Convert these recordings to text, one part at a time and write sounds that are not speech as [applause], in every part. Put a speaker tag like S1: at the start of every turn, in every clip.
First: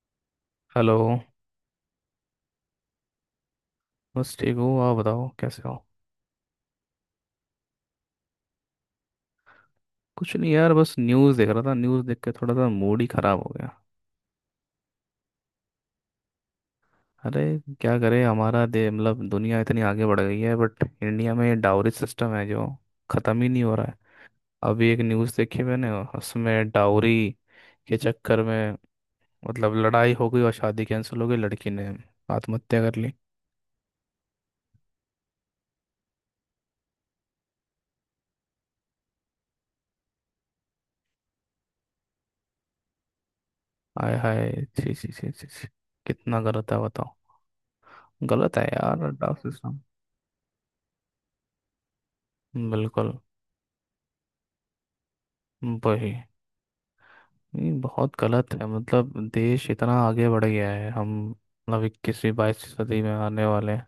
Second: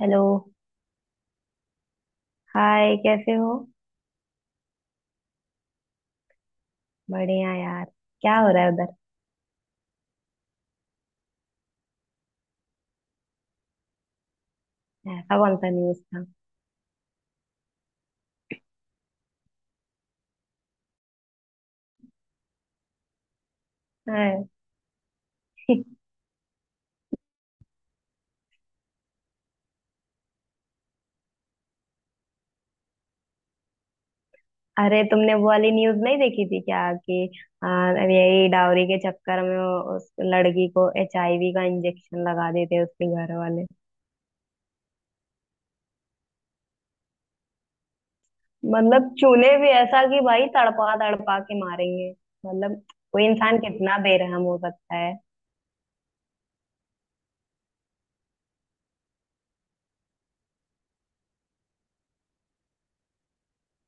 S1: Hello.
S2: Hello.
S1: Hi, कैसे हो।
S2: बस ठीक हूँ, आप बताओ कैसे हो।
S1: बढ़िया यार। क्या हो रहा है उधर।
S2: कुछ नहीं यार, बस न्यूज़ देख रहा था। न्यूज़ देख के थोड़ा सा मूड ही ख़राब हो गया।
S1: ऐसा कौन सा न्यूज़ था।
S2: अरे क्या करे हमारा दे मतलब दुनिया इतनी आगे बढ़ गई है बट इंडिया में डाउरी सिस्टम है जो ख़त्म ही नहीं हो रहा है।
S1: अरे।
S2: अभी एक न्यूज़ देखी मैंने।
S1: [laughs]
S2: उसमें डाउरी के चक्कर में मतलब लड़ाई हो गई और शादी कैंसिल हो गई, लड़की ने आत्महत्या कर ली।
S1: अरे, तुमने वो वाली न्यूज़ नहीं देखी थी क्या कि आ, यही डाउरी के चक्कर में उस लड़की को एचआईवी का इंजेक्शन लगा देते हैं उसके घर वाले।
S2: आय हाय, छी छी छी छी छी, कितना गलत है बताओ। गलत है
S1: मतलब
S2: यार डाउरी
S1: चूने भी
S2: सिस्टम।
S1: ऐसा कि भाई तड़पा तड़पा के मारेंगे। मतलब
S2: बिल्कुल।
S1: कोई इंसान कितना बेरहम हो सकता है।
S2: वही। ये बहुत गलत है, मतलब देश इतना आगे बढ़ गया है, हम मतलब 21वीं 22वीं सदी में आने वाले हैं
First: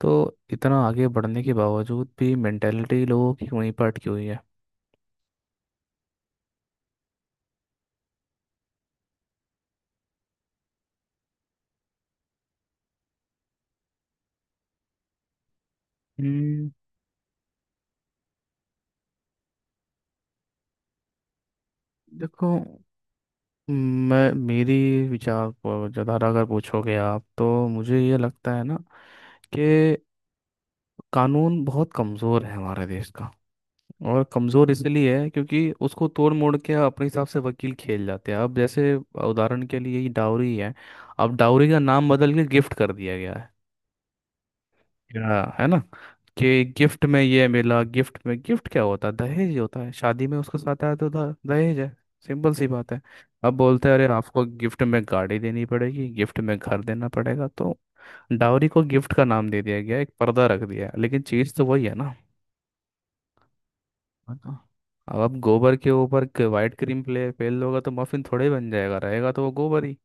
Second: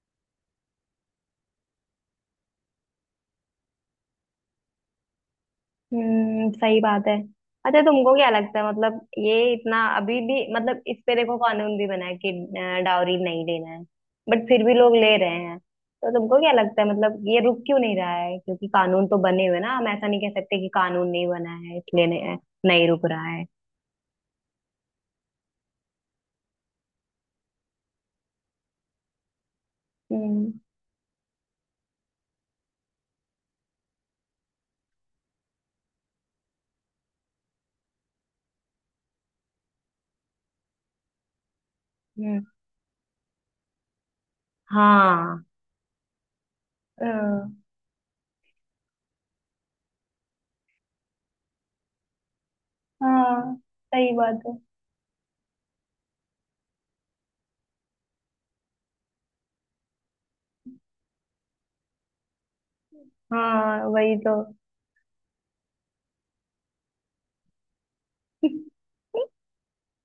S2: तो इतना आगे बढ़ने के बावजूद भी मेंटेलिटी लोगों की वहीं पर अटकी हुई है।
S1: हम्म, सही बात है। अच्छा, तुमको क्या लगता है मतलब ये इतना अभी भी, मतलब इस पे देखो कानून भी बना है कि डाउरी नहीं लेना है। बट फिर भी लोग ले रहे हैं तो तुमको क्या
S2: हम्म,
S1: लगता है मतलब ये रुक क्यों नहीं रहा है। क्योंकि कानून तो बने हुए हैं ना, हम ऐसा नहीं कह सकते कि कानून नहीं बना है, इसलिए नहीं,
S2: देखो
S1: नहीं रुक रहा है।
S2: मैं मेरी विचार पर ज़्यादा अगर पूछोगे आप तो मुझे ये लगता है ना कि
S1: हम्म।
S2: कानून बहुत कमज़ोर है हमारे देश का। और कमज़ोर इसलिए है क्योंकि उसको तोड़ मोड़ के अपने हिसाब से वकील खेल जाते हैं। अब जैसे उदाहरण के लिए ये डाउरी है। अब डाउरी का नाम बदल के
S1: हम्म।
S2: गिफ्ट कर दिया गया है, या
S1: हाँ।
S2: है ना, कि गिफ्ट
S1: अ,
S2: में ये मिला, गिफ्ट में। गिफ्ट क्या होता है? दहेज ही होता है, शादी में उसके साथ आया तो दहेज है। सिंपल सी बात है। अब
S1: हाँ।
S2: बोलते हैं अरे
S1: सही बात
S2: आपको
S1: है।
S2: गिफ्ट में गाड़ी देनी पड़ेगी, गिफ्ट में घर देना पड़ेगा। तो डाउरी को गिफ्ट का नाम दे दिया गया है, एक पर्दा रख दिया है लेकिन चीज़ तो वही है ना।
S1: हाँ, वही तो।
S2: हाँ तो अब आप गोबर के ऊपर वाइट क्रीम प्ले फेल होगा तो मफिन थोड़े ही बन जाएगा, रहेगा तो
S1: [laughs]
S2: वो गोबर ही।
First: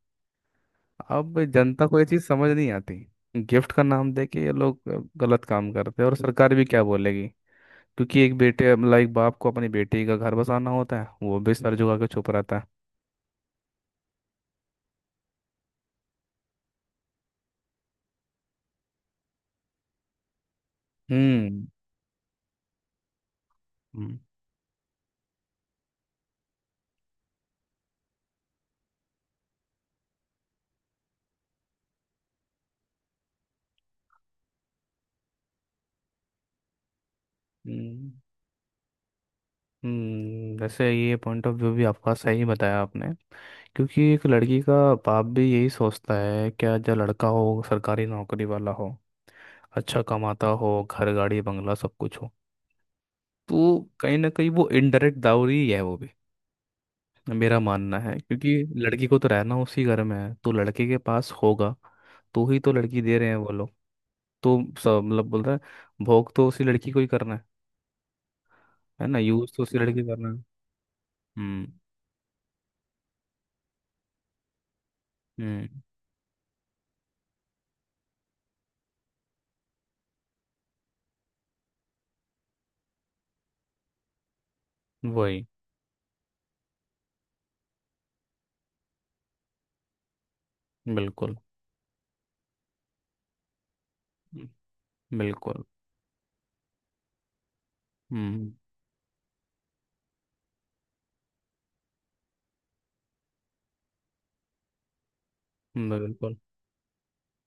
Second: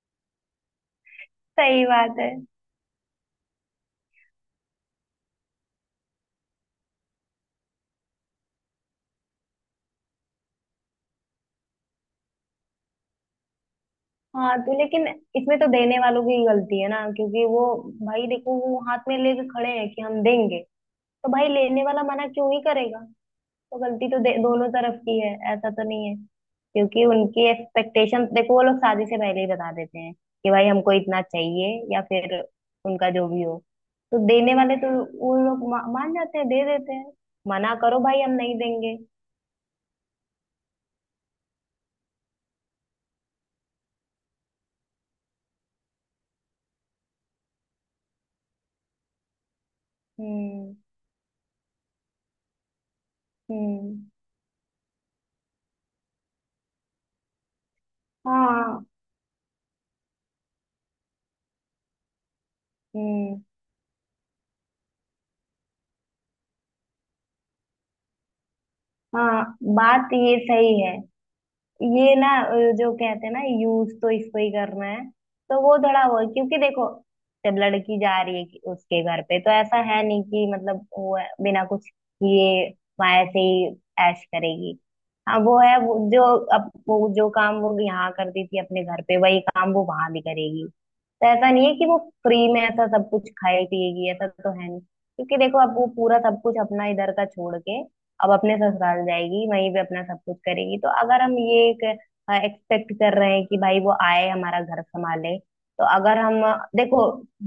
S2: अब
S1: सही
S2: जनता को ये
S1: बात
S2: चीज़
S1: है।
S2: समझ नहीं आती। गिफ्ट का नाम देके ये लोग गलत काम करते हैं, और सरकार भी क्या बोलेगी, क्योंकि एक बेटे मतलब एक बाप को अपनी बेटी का घर बसाना होता है, वो भी सर झुका के चुप रहता है।
S1: हाँ तो लेकिन इसमें तो देने वालों की गलती है ना, क्योंकि वो, भाई देखो वो हाथ में लेके खड़े हैं कि हम देंगे। तो भाई
S2: हम्म।
S1: लेने वाला मना क्यों ही करेगा। तो गलती
S2: हम्म।
S1: तो दोनों तरफ की है, ऐसा तो नहीं है। क्योंकि उनकी एक्सपेक्टेशन देखो, वो लोग शादी से पहले ही बता देते हैं कि भाई हमको इतना चाहिए या फिर उनका जो भी हो। तो देने वाले तो, वो लोग मान जाते हैं, दे देते हैं। मना करो
S2: हम्म।
S1: भाई हम नहीं देंगे।
S2: वैसे ये पॉइंट ऑफ व्यू भी आपका सही बताया आपने। क्योंकि एक लड़की का बाप भी यही सोचता है क्या, जो लड़का हो सरकारी नौकरी वाला हो, अच्छा कमाता हो,
S1: हम्म।
S2: घर गाड़ी बंगला सब कुछ हो। तो
S1: हम्म।
S2: कहीं ना कहीं वो इनडायरेक्ट दावरी ही है वो भी। मेरा मानना है, क्योंकि
S1: हाँ।
S2: लड़की को तो रहना उसी घर में है, तो लड़के के पास होगा तो ही तो लड़की दे रहे हैं
S1: हम्म।
S2: वो लोग। तो सब मतलब बोलता है भोग तो उसी लड़की को ही करना है ना,
S1: हाँ,
S2: यूज तो उसी लड़की को
S1: बात
S2: करना
S1: ये
S2: है।
S1: सही है।
S2: हम्म।
S1: ये ना जो कहते हैं ना यूज तो इसको ही करना है। तो
S2: हम्म।
S1: वो थोड़ा वो, क्योंकि देखो, जब लड़की जा रही है उसके घर पे तो ऐसा है नहीं कि मतलब वो है, बिना कुछ किए वहां से ही ऐश करेगी। हाँ,
S2: वही।
S1: वो है, वो जो, अब वो जो काम वो यहाँ करती थी अपने घर पे, वही काम वो वहां भी करेगी। तो
S2: बिल्कुल।
S1: ऐसा नहीं है कि वो फ्री में ऐसा सब कुछ खाए पिएगी, ऐसा तो है नहीं। क्योंकि देखो
S2: बिल्कुल।
S1: अब वो पूरा सब कुछ अपना इधर का छोड़ के अब
S2: हम्म।
S1: अपने ससुराल जाएगी, वहीं पे अपना सब कुछ करेगी। तो अगर हम ये एक एक्सपेक्ट कर रहे हैं कि भाई वो आए हमारा घर संभाले, तो अगर
S2: बिल्कुल।
S1: हम देखो,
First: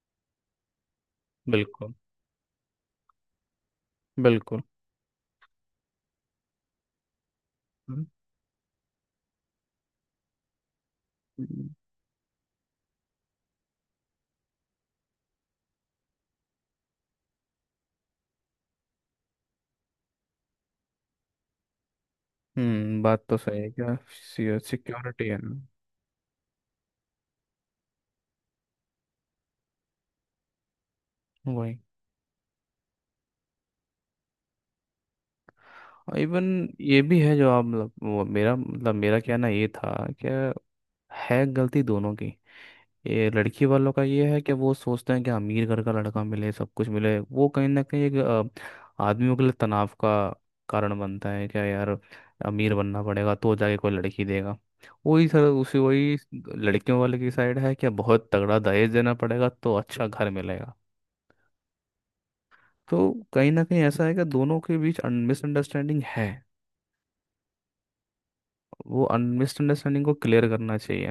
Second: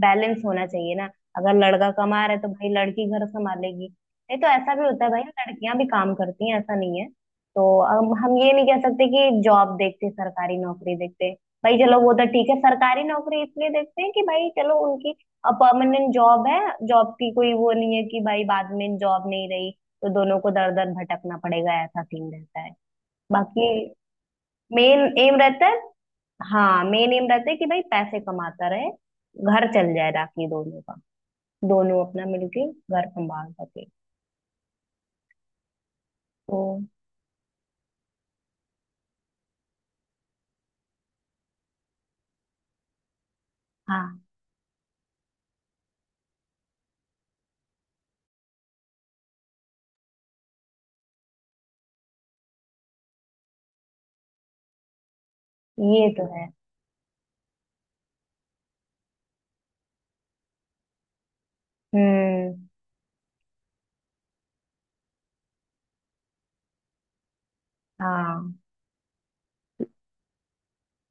S1: बैलेंस होना चाहिए ना। अगर लड़का
S2: बिल्कुल।
S1: कमा रहा है तो भाई लड़की घर संभालेगी, नहीं तो
S2: बिल्कुल।
S1: ऐसा भी होता है भाई लड़कियां भी काम करती हैं, ऐसा नहीं है तो।
S2: हम्म।
S1: हम ये नहीं कह सकते कि जॉब देखते, सरकारी नौकरी देखते। भाई चलो वो तो ठीक है, सरकारी नौकरी इसलिए देखते हैं कि भाई चलो उनकी परमानेंट जॉब है, जॉब की कोई वो नहीं है कि भाई बाद में जॉब नहीं रही तो दोनों को दर दर भटकना पड़ेगा, ऐसा सीन रहता है।
S2: बात तो सही
S1: बाकी
S2: है क्या।
S1: मेन
S2: सिक्योरिटी
S1: एम
S2: है ना।
S1: रहता है। हाँ, मेन एम रहता है कि भाई पैसे कमाता रहे, घर चल जाए राखी दोनों का,
S2: वही।
S1: दोनों अपना मिलके घर संभाल सके
S2: इवन
S1: तो।
S2: ये भी है, जो आप मतलब वो मेरा मतलब मेरा कहना ये था कि है गलती दोनों की। ये लड़की वालों का
S1: हाँ,
S2: ये है कि वो सोचते हैं कि अमीर घर का लड़का मिले, सब कुछ मिले। वो कहीं ना कहीं एक आदमियों के लिए तनाव का कारण बनता है क्या यार। अमीर बनना पड़ेगा तो जाके कोई लड़की देगा। वही सर, उसी
S1: ये
S2: वही
S1: तो है।
S2: लड़कियों वाले की साइड है क्या, बहुत तगड़ा दहेज देना पड़ेगा तो अच्छा घर मिलेगा।
S1: हम्म।
S2: तो कहीं ना कहीं ऐसा है कि दोनों के बीच मिसअंडरस्टैंडिंग है।
S1: हाँ,
S2: वो मिसअंडरस्टैंडिंग को क्लियर करना चाहिए।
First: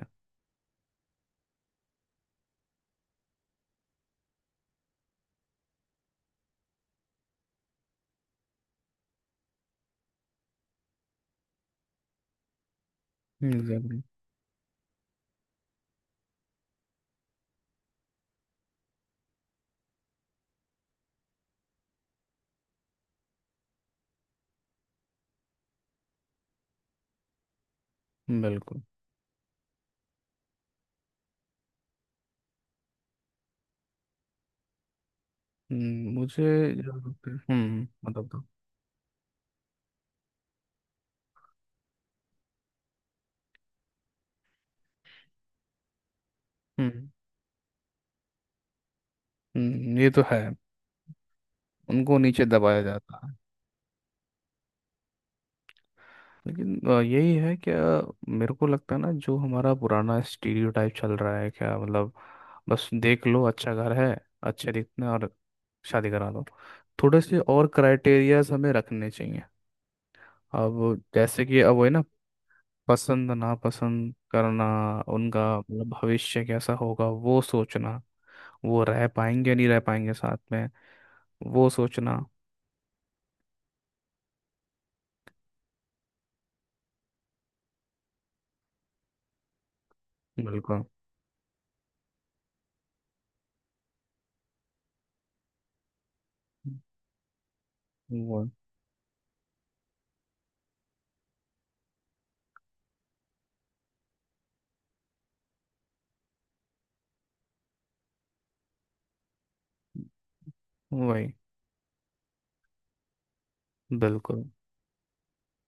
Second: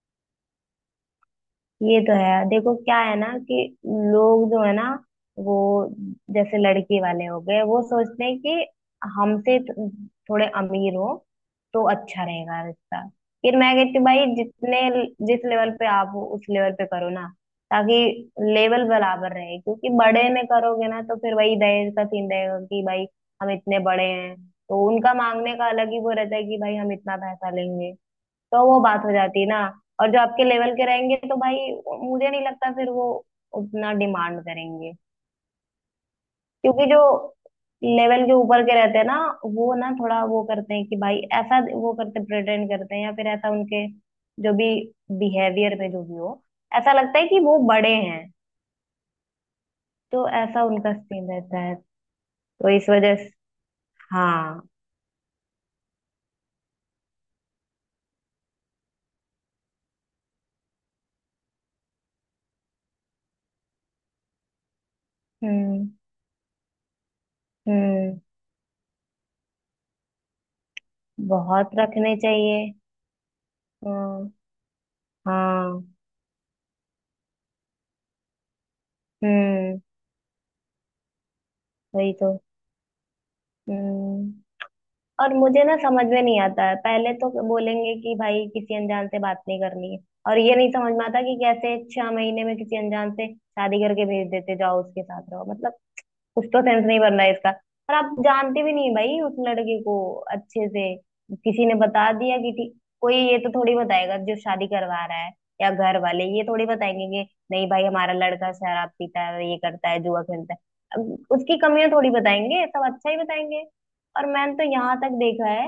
S1: ये तो है, देखो क्या है ना कि लोग जो है ना, वो जैसे लड़के वाले हो गए वो सोचते हैं कि हमसे थोड़े अमीर हो तो अच्छा रहेगा रिश्ता। फिर मैं कहती
S2: एग्जैक्टली।
S1: हूँ, भाई जितने जिस लेवल पे आप हो, उस लेवल पे करो ना ताकि लेवल बराबर रहे। क्योंकि बड़े में करोगे ना, तो फिर वही दहेज का सीन रहेगा कि भाई हम इतने बड़े हैं, तो उनका मांगने का अलग ही वो रहता है कि भाई हम इतना पैसा लेंगे, तो वो
S2: बिल्कुल।
S1: बात हो जाती है ना। और जो आपके लेवल के रहेंगे तो भाई, मुझे नहीं लगता फिर वो उतना डिमांड करेंगे।
S2: मुझे
S1: क्योंकि
S2: जो
S1: जो
S2: लगता है-
S1: लेवल
S2: मतलब
S1: के
S2: तो।
S1: ऊपर के रहते हैं ना, वो ना थोड़ा वो करते हैं कि भाई ऐसा, वो करते प्रेटेंड करते हैं या फिर ऐसा उनके जो भी बिहेवियर में जो भी हो, ऐसा
S2: हम्म।
S1: लगता है कि वो बड़े हैं।
S2: ये तो
S1: तो
S2: है।
S1: ऐसा उनका सीन रहता है,
S2: उनको नीचे
S1: तो
S2: दबाया
S1: इस वजह
S2: जाता
S1: से।
S2: है।
S1: हाँ।
S2: लेकिन यही है क्या, मेरे को लगता है ना जो हमारा पुराना स्टीरियोटाइप चल रहा है क्या, मतलब बस देख लो अच्छा घर है, अच्छे दिखते हैं और
S1: हम्म।
S2: शादी करा दो। थोड़े से और
S1: हम्म,
S2: क्राइटेरियाज हमें रखने चाहिए। अब जैसे कि
S1: बहुत
S2: अब वही ना,
S1: रखने चाहिए।
S2: पसंद नापसंद
S1: हाँ।
S2: करना, उनका
S1: हाँ।
S2: मतलब भविष्य कैसा होगा वो सोचना, वो रह पाएंगे या नहीं रह
S1: हम्म,
S2: पाएंगे साथ में, वो
S1: वही
S2: सोचना।
S1: तो। हम्म। और मुझे ना समझ में नहीं आता है, पहले तो बोलेंगे कि भाई किसी अनजान से बात नहीं करनी है, और ये नहीं
S2: बिल्कुल।
S1: समझ में आता कि कैसे 6 महीने में किसी अनजान से शादी करके भेज देते, जाओ उसके साथ रहो। मतलब कुछ तो सेंस नहीं बन रहा है इसका। और आप
S2: वो
S1: जानते भी नहीं भाई उस लड़के को अच्छे से, किसी ने बता दिया कि ठीक। कोई ये तो थोड़ी बताएगा जो शादी करवा रहा है, या घर वाले ये थोड़ी बताएंगे कि नहीं भाई हमारा लड़का शराब पीता है, ये करता है, जुआ खेलता है। अब
S2: वही।
S1: उसकी कमियां थोड़ी बताएंगे, सब अच्छा ही बताएंगे। और
S2: बिल्कुल।
S1: मैंने तो यहाँ तक देखा है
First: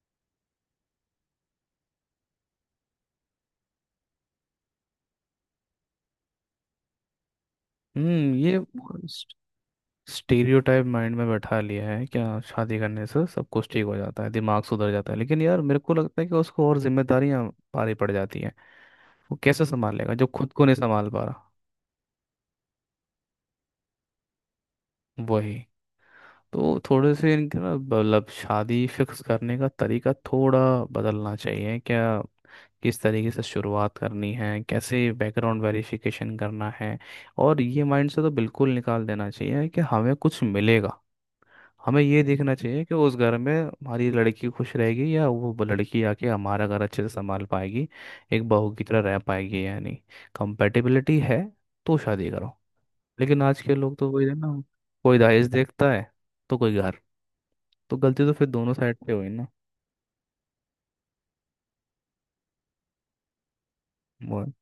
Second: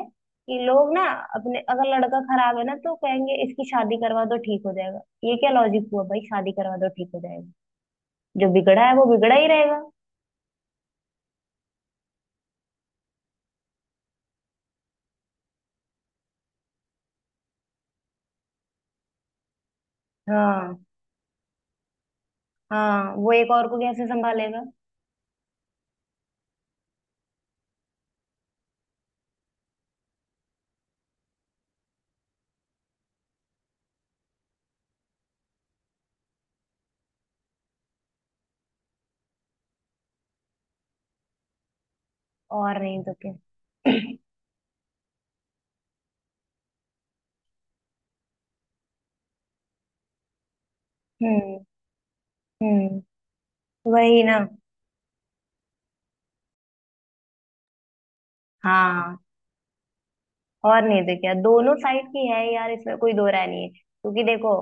S1: कि लोग ना अपने, अगर लड़का खराब है ना तो कहेंगे इसकी शादी करवा दो ठीक हो जाएगा। ये क्या लॉजिक हुआ भाई, शादी करवा दो ठीक हो जाएगा।
S2: हम्म,
S1: जो
S2: ये
S1: बिगड़ा है वो बिगड़ा ही रहेगा।
S2: स्टीरियोटाइप माइंड में बैठा लिया है क्या, शादी करने से सब कुछ ठीक हो जाता है, दिमाग सुधर जाता है। लेकिन यार मेरे को लगता है कि उसको और जिम्मेदारियां भारी पड़ जाती हैं। वो कैसे संभालेगा जो खुद को नहीं
S1: हाँ।
S2: संभाल पा रहा।
S1: हाँ, वो एक और को कैसे संभालेगा।
S2: वही। तो थोड़े से इनके ना मतलब शादी फिक्स करने का तरीका थोड़ा बदलना चाहिए क्या। किस तरीके से शुरुआत करनी है, कैसे बैकग्राउंड वेरिफिकेशन करना है। और ये माइंड से तो बिल्कुल निकाल देना चाहिए कि हमें कुछ मिलेगा। हमें ये देखना
S1: और
S2: चाहिए कि
S1: नहीं तो
S2: उस
S1: क्या।
S2: घर में हमारी
S1: [clears throat]
S2: लड़की खुश रहेगी, या वो लड़की आके हमारा घर अच्छे से संभाल पाएगी, एक बहू की तरह रह पाएगी या नहीं, कंपेटिबिलिटी है
S1: हम्म।
S2: तो शादी करो।
S1: हम्म,
S2: लेकिन आज के लोग तो
S1: वही
S2: वही है
S1: ना।
S2: ना, कोई दहेज देखता है तो कोई घर। तो गलती तो फिर दोनों साइड पे
S1: हाँ।
S2: हुई ना।
S1: और नहीं तो क्या, दोनों साइड की है यार, इसमें कोई दो राय नहीं है। क्योंकि
S2: वो।
S1: देखो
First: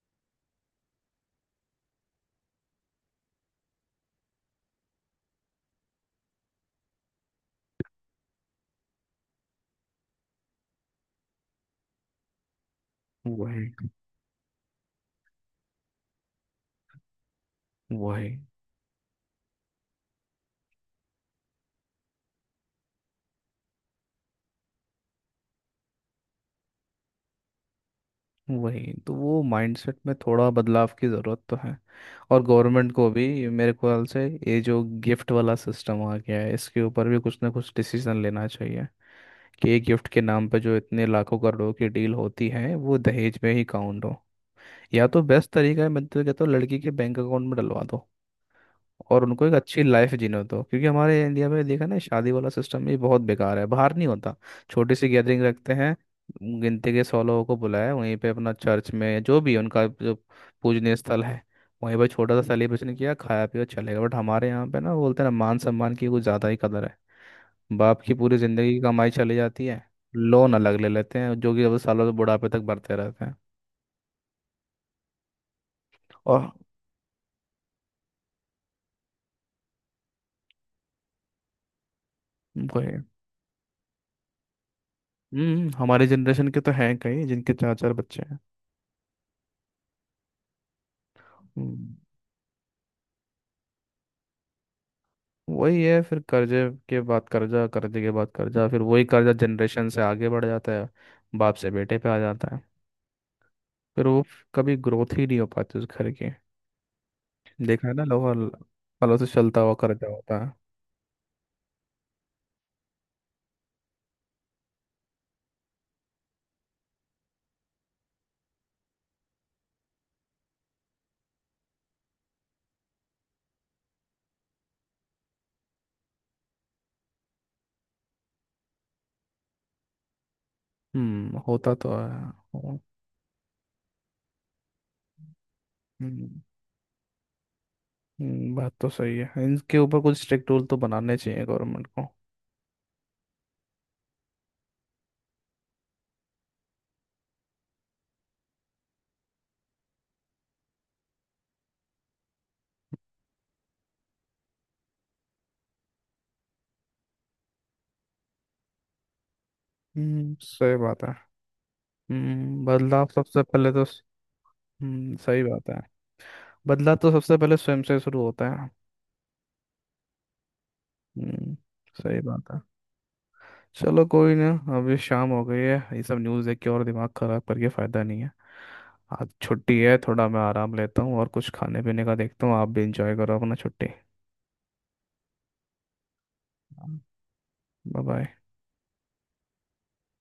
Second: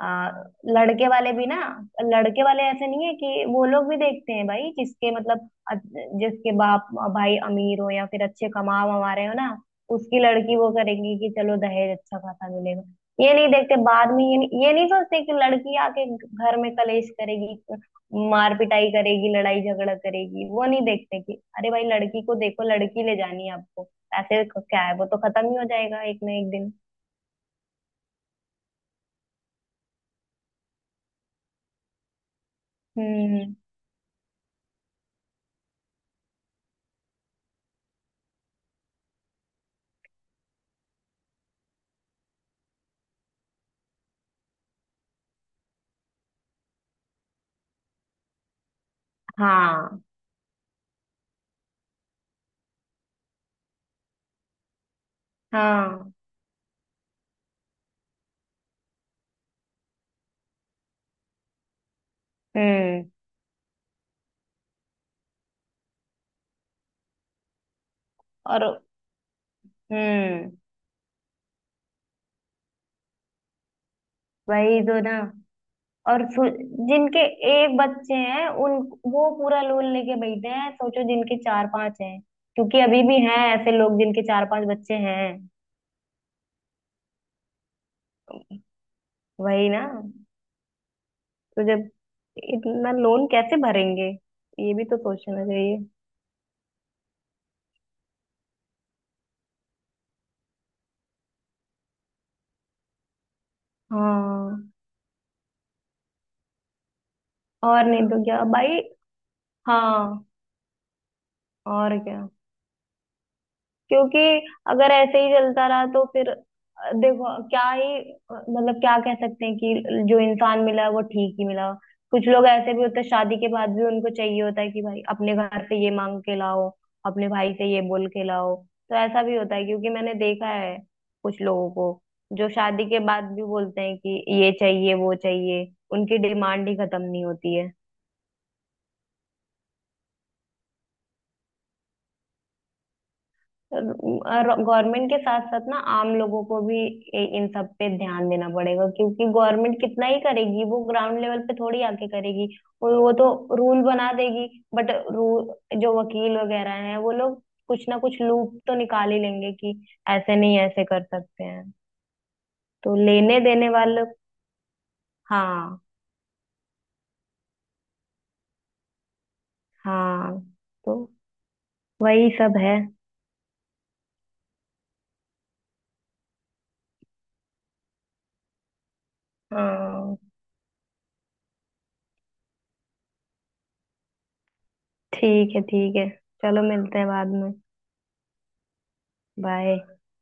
S1: आ, लड़के वाले भी ना, लड़के वाले ऐसे नहीं है कि, वो लोग भी देखते हैं भाई जिसके मतलब जिसके बाप भाई अमीर हो या फिर अच्छे कमा वमा रहे हो ना, उसकी लड़की, वो करेगी कि चलो दहेज अच्छा खासा मिलेगा। ये नहीं
S2: वही।
S1: देखते बाद में, ये नहीं सोचते कि लड़की आके घर में कलेश करेगी,
S2: वही।
S1: मार पिटाई करेगी, लड़ाई झगड़ा करेगी। वो नहीं देखते कि अरे भाई लड़की को देखो, लड़की ले जानी है आपको। ऐसे को क्या है, वो तो खत्म ही हो जाएगा एक ना एक दिन।
S2: वही तो, वो माइंडसेट में थोड़ा बदलाव की ज़रूरत तो है। और गवर्नमेंट को भी
S1: हम्म।
S2: मेरे ख्याल से ये जो गिफ्ट वाला सिस्टम आ गया है, इसके ऊपर भी कुछ ना कुछ डिसीजन लेना चाहिए, कि एक गिफ्ट के नाम पे जो इतने लाखों करोड़ों की डील होती है वो दहेज में ही काउंट हो। या तो बेस्ट तरीका है, मैं तो कहता हूँ लड़की के बैंक अकाउंट में डलवा दो, और उनको एक अच्छी
S1: हाँ।
S2: लाइफ जीने दो। क्योंकि हमारे इंडिया में देखा ना, शादी वाला सिस्टम, ये बहुत बेकार है, बाहर नहीं होता। छोटी सी गैदरिंग रखते हैं,
S1: हाँ।
S2: गिनती के 100 लोगों को बुलाया, वहीं पे अपना चर्च में जो भी उनका जो पूजनीय स्थल है, वहीं पर छोटा सा सेलिब्रेशन
S1: हम्म।
S2: किया, खाया पिया, चलेगा। बट हमारे यहाँ पे ना बोलते हैं ना, मान सम्मान की कुछ ज़्यादा ही कदर है। बाप की पूरी ज़िंदगी की
S1: और।
S2: कमाई चली जाती है।
S1: हम्म,
S2: लोन अलग ले लेते हैं जो कि अब सालों से बुढ़ापे तक भरते रहते हैं।
S1: वही तो ना। और
S2: और
S1: जिनके एक बच्चे हैं उन, वो पूरा लोन लेके बैठे हैं, सोचो जिनके 4-5 हैं। क्योंकि
S2: कोई।
S1: अभी भी हैं ऐसे लोग जिनके 4-5 बच्चे हैं।
S2: हम्म। हमारी जनरेशन के तो हैं कई जिनके चार चार बच्चे हैं।
S1: वही ना। तो
S2: हम्म।
S1: जब इतना लोन कैसे भरेंगे, ये भी तो सोचना चाहिए।
S2: वही है, फिर कर्जे के बाद कर्जा, कर्जे के बाद कर्जा, फिर वही कर्जा जनरेशन से आगे बढ़ जाता है, बाप से बेटे पे आ जाता है। फिर वो
S1: हाँ,
S2: कभी ग्रोथ ही नहीं हो पाती उस घर की।
S1: और
S2: देखा है
S1: नहीं
S2: ना,
S1: तो
S2: लोहा
S1: क्या भाई।
S2: पलों से चलता हुआ कर्जा
S1: हाँ,
S2: होता है।
S1: और क्या, क्योंकि अगर ऐसे ही चलता रहा तो फिर देखो, क्या ही मतलब क्या कह सकते हैं कि जो इंसान मिला वो ठीक ही मिला। कुछ लोग ऐसे भी होते हैं, शादी के बाद भी उनको चाहिए होता है कि भाई अपने घर से ये मांग के लाओ, अपने भाई से ये बोल के लाओ। तो ऐसा भी होता है क्योंकि मैंने देखा है
S2: हम्म,
S1: कुछ लोगों
S2: होता तो
S1: को,
S2: है।
S1: जो
S2: हो-
S1: शादी के बाद भी बोलते हैं कि ये चाहिए वो चाहिए। उनकी
S2: हम्म।
S1: डिमांड ही खत्म नहीं होती है।
S2: बात तो सही है, इनके ऊपर कुछ स्ट्रिक्ट रूल तो बनाने चाहिए गवर्नमेंट को।
S1: गवर्नमेंट के साथ साथ ना आम लोगों को भी इन सब पे ध्यान देना पड़ेगा, क्योंकि गवर्नमेंट कितना ही करेगी, वो ग्राउंड लेवल पे थोड़ी आके करेगी। वो तो रूल बना देगी, बट रूल, जो वकील वगैरह हैं वो लोग कुछ ना कुछ लूप तो निकाल ही लेंगे कि
S2: हम्म,
S1: ऐसे नहीं,
S2: सही
S1: ऐसे कर
S2: बात है।
S1: सकते हैं।
S2: हम्म,
S1: तो
S2: बदलाव
S1: लेने
S2: सबसे
S1: देने
S2: पहले तो।
S1: वाले।
S2: हम्म, सही बात है।
S1: हाँ।
S2: बदलाव तो सबसे पहले स्वयं से शुरू होता है।
S1: हाँ, तो
S2: हम्म। सही
S1: वही
S2: बात
S1: सब
S2: है।
S1: है।
S2: चलो कोई ना, अभी शाम हो गई है, ये सब न्यूज़ देख के और दिमाग ख़राब करके फ़ायदा नहीं है। आज छुट्टी है,
S1: हाँ,
S2: थोड़ा मैं आराम लेता हूँ और कुछ खाने पीने का देखता हूँ। आप भी इंजॉय करो अपना छुट्टी।
S1: ठीक है, ठीक है, चलो मिलते हैं बाद में।
S2: Bye bye.
S1: बाय।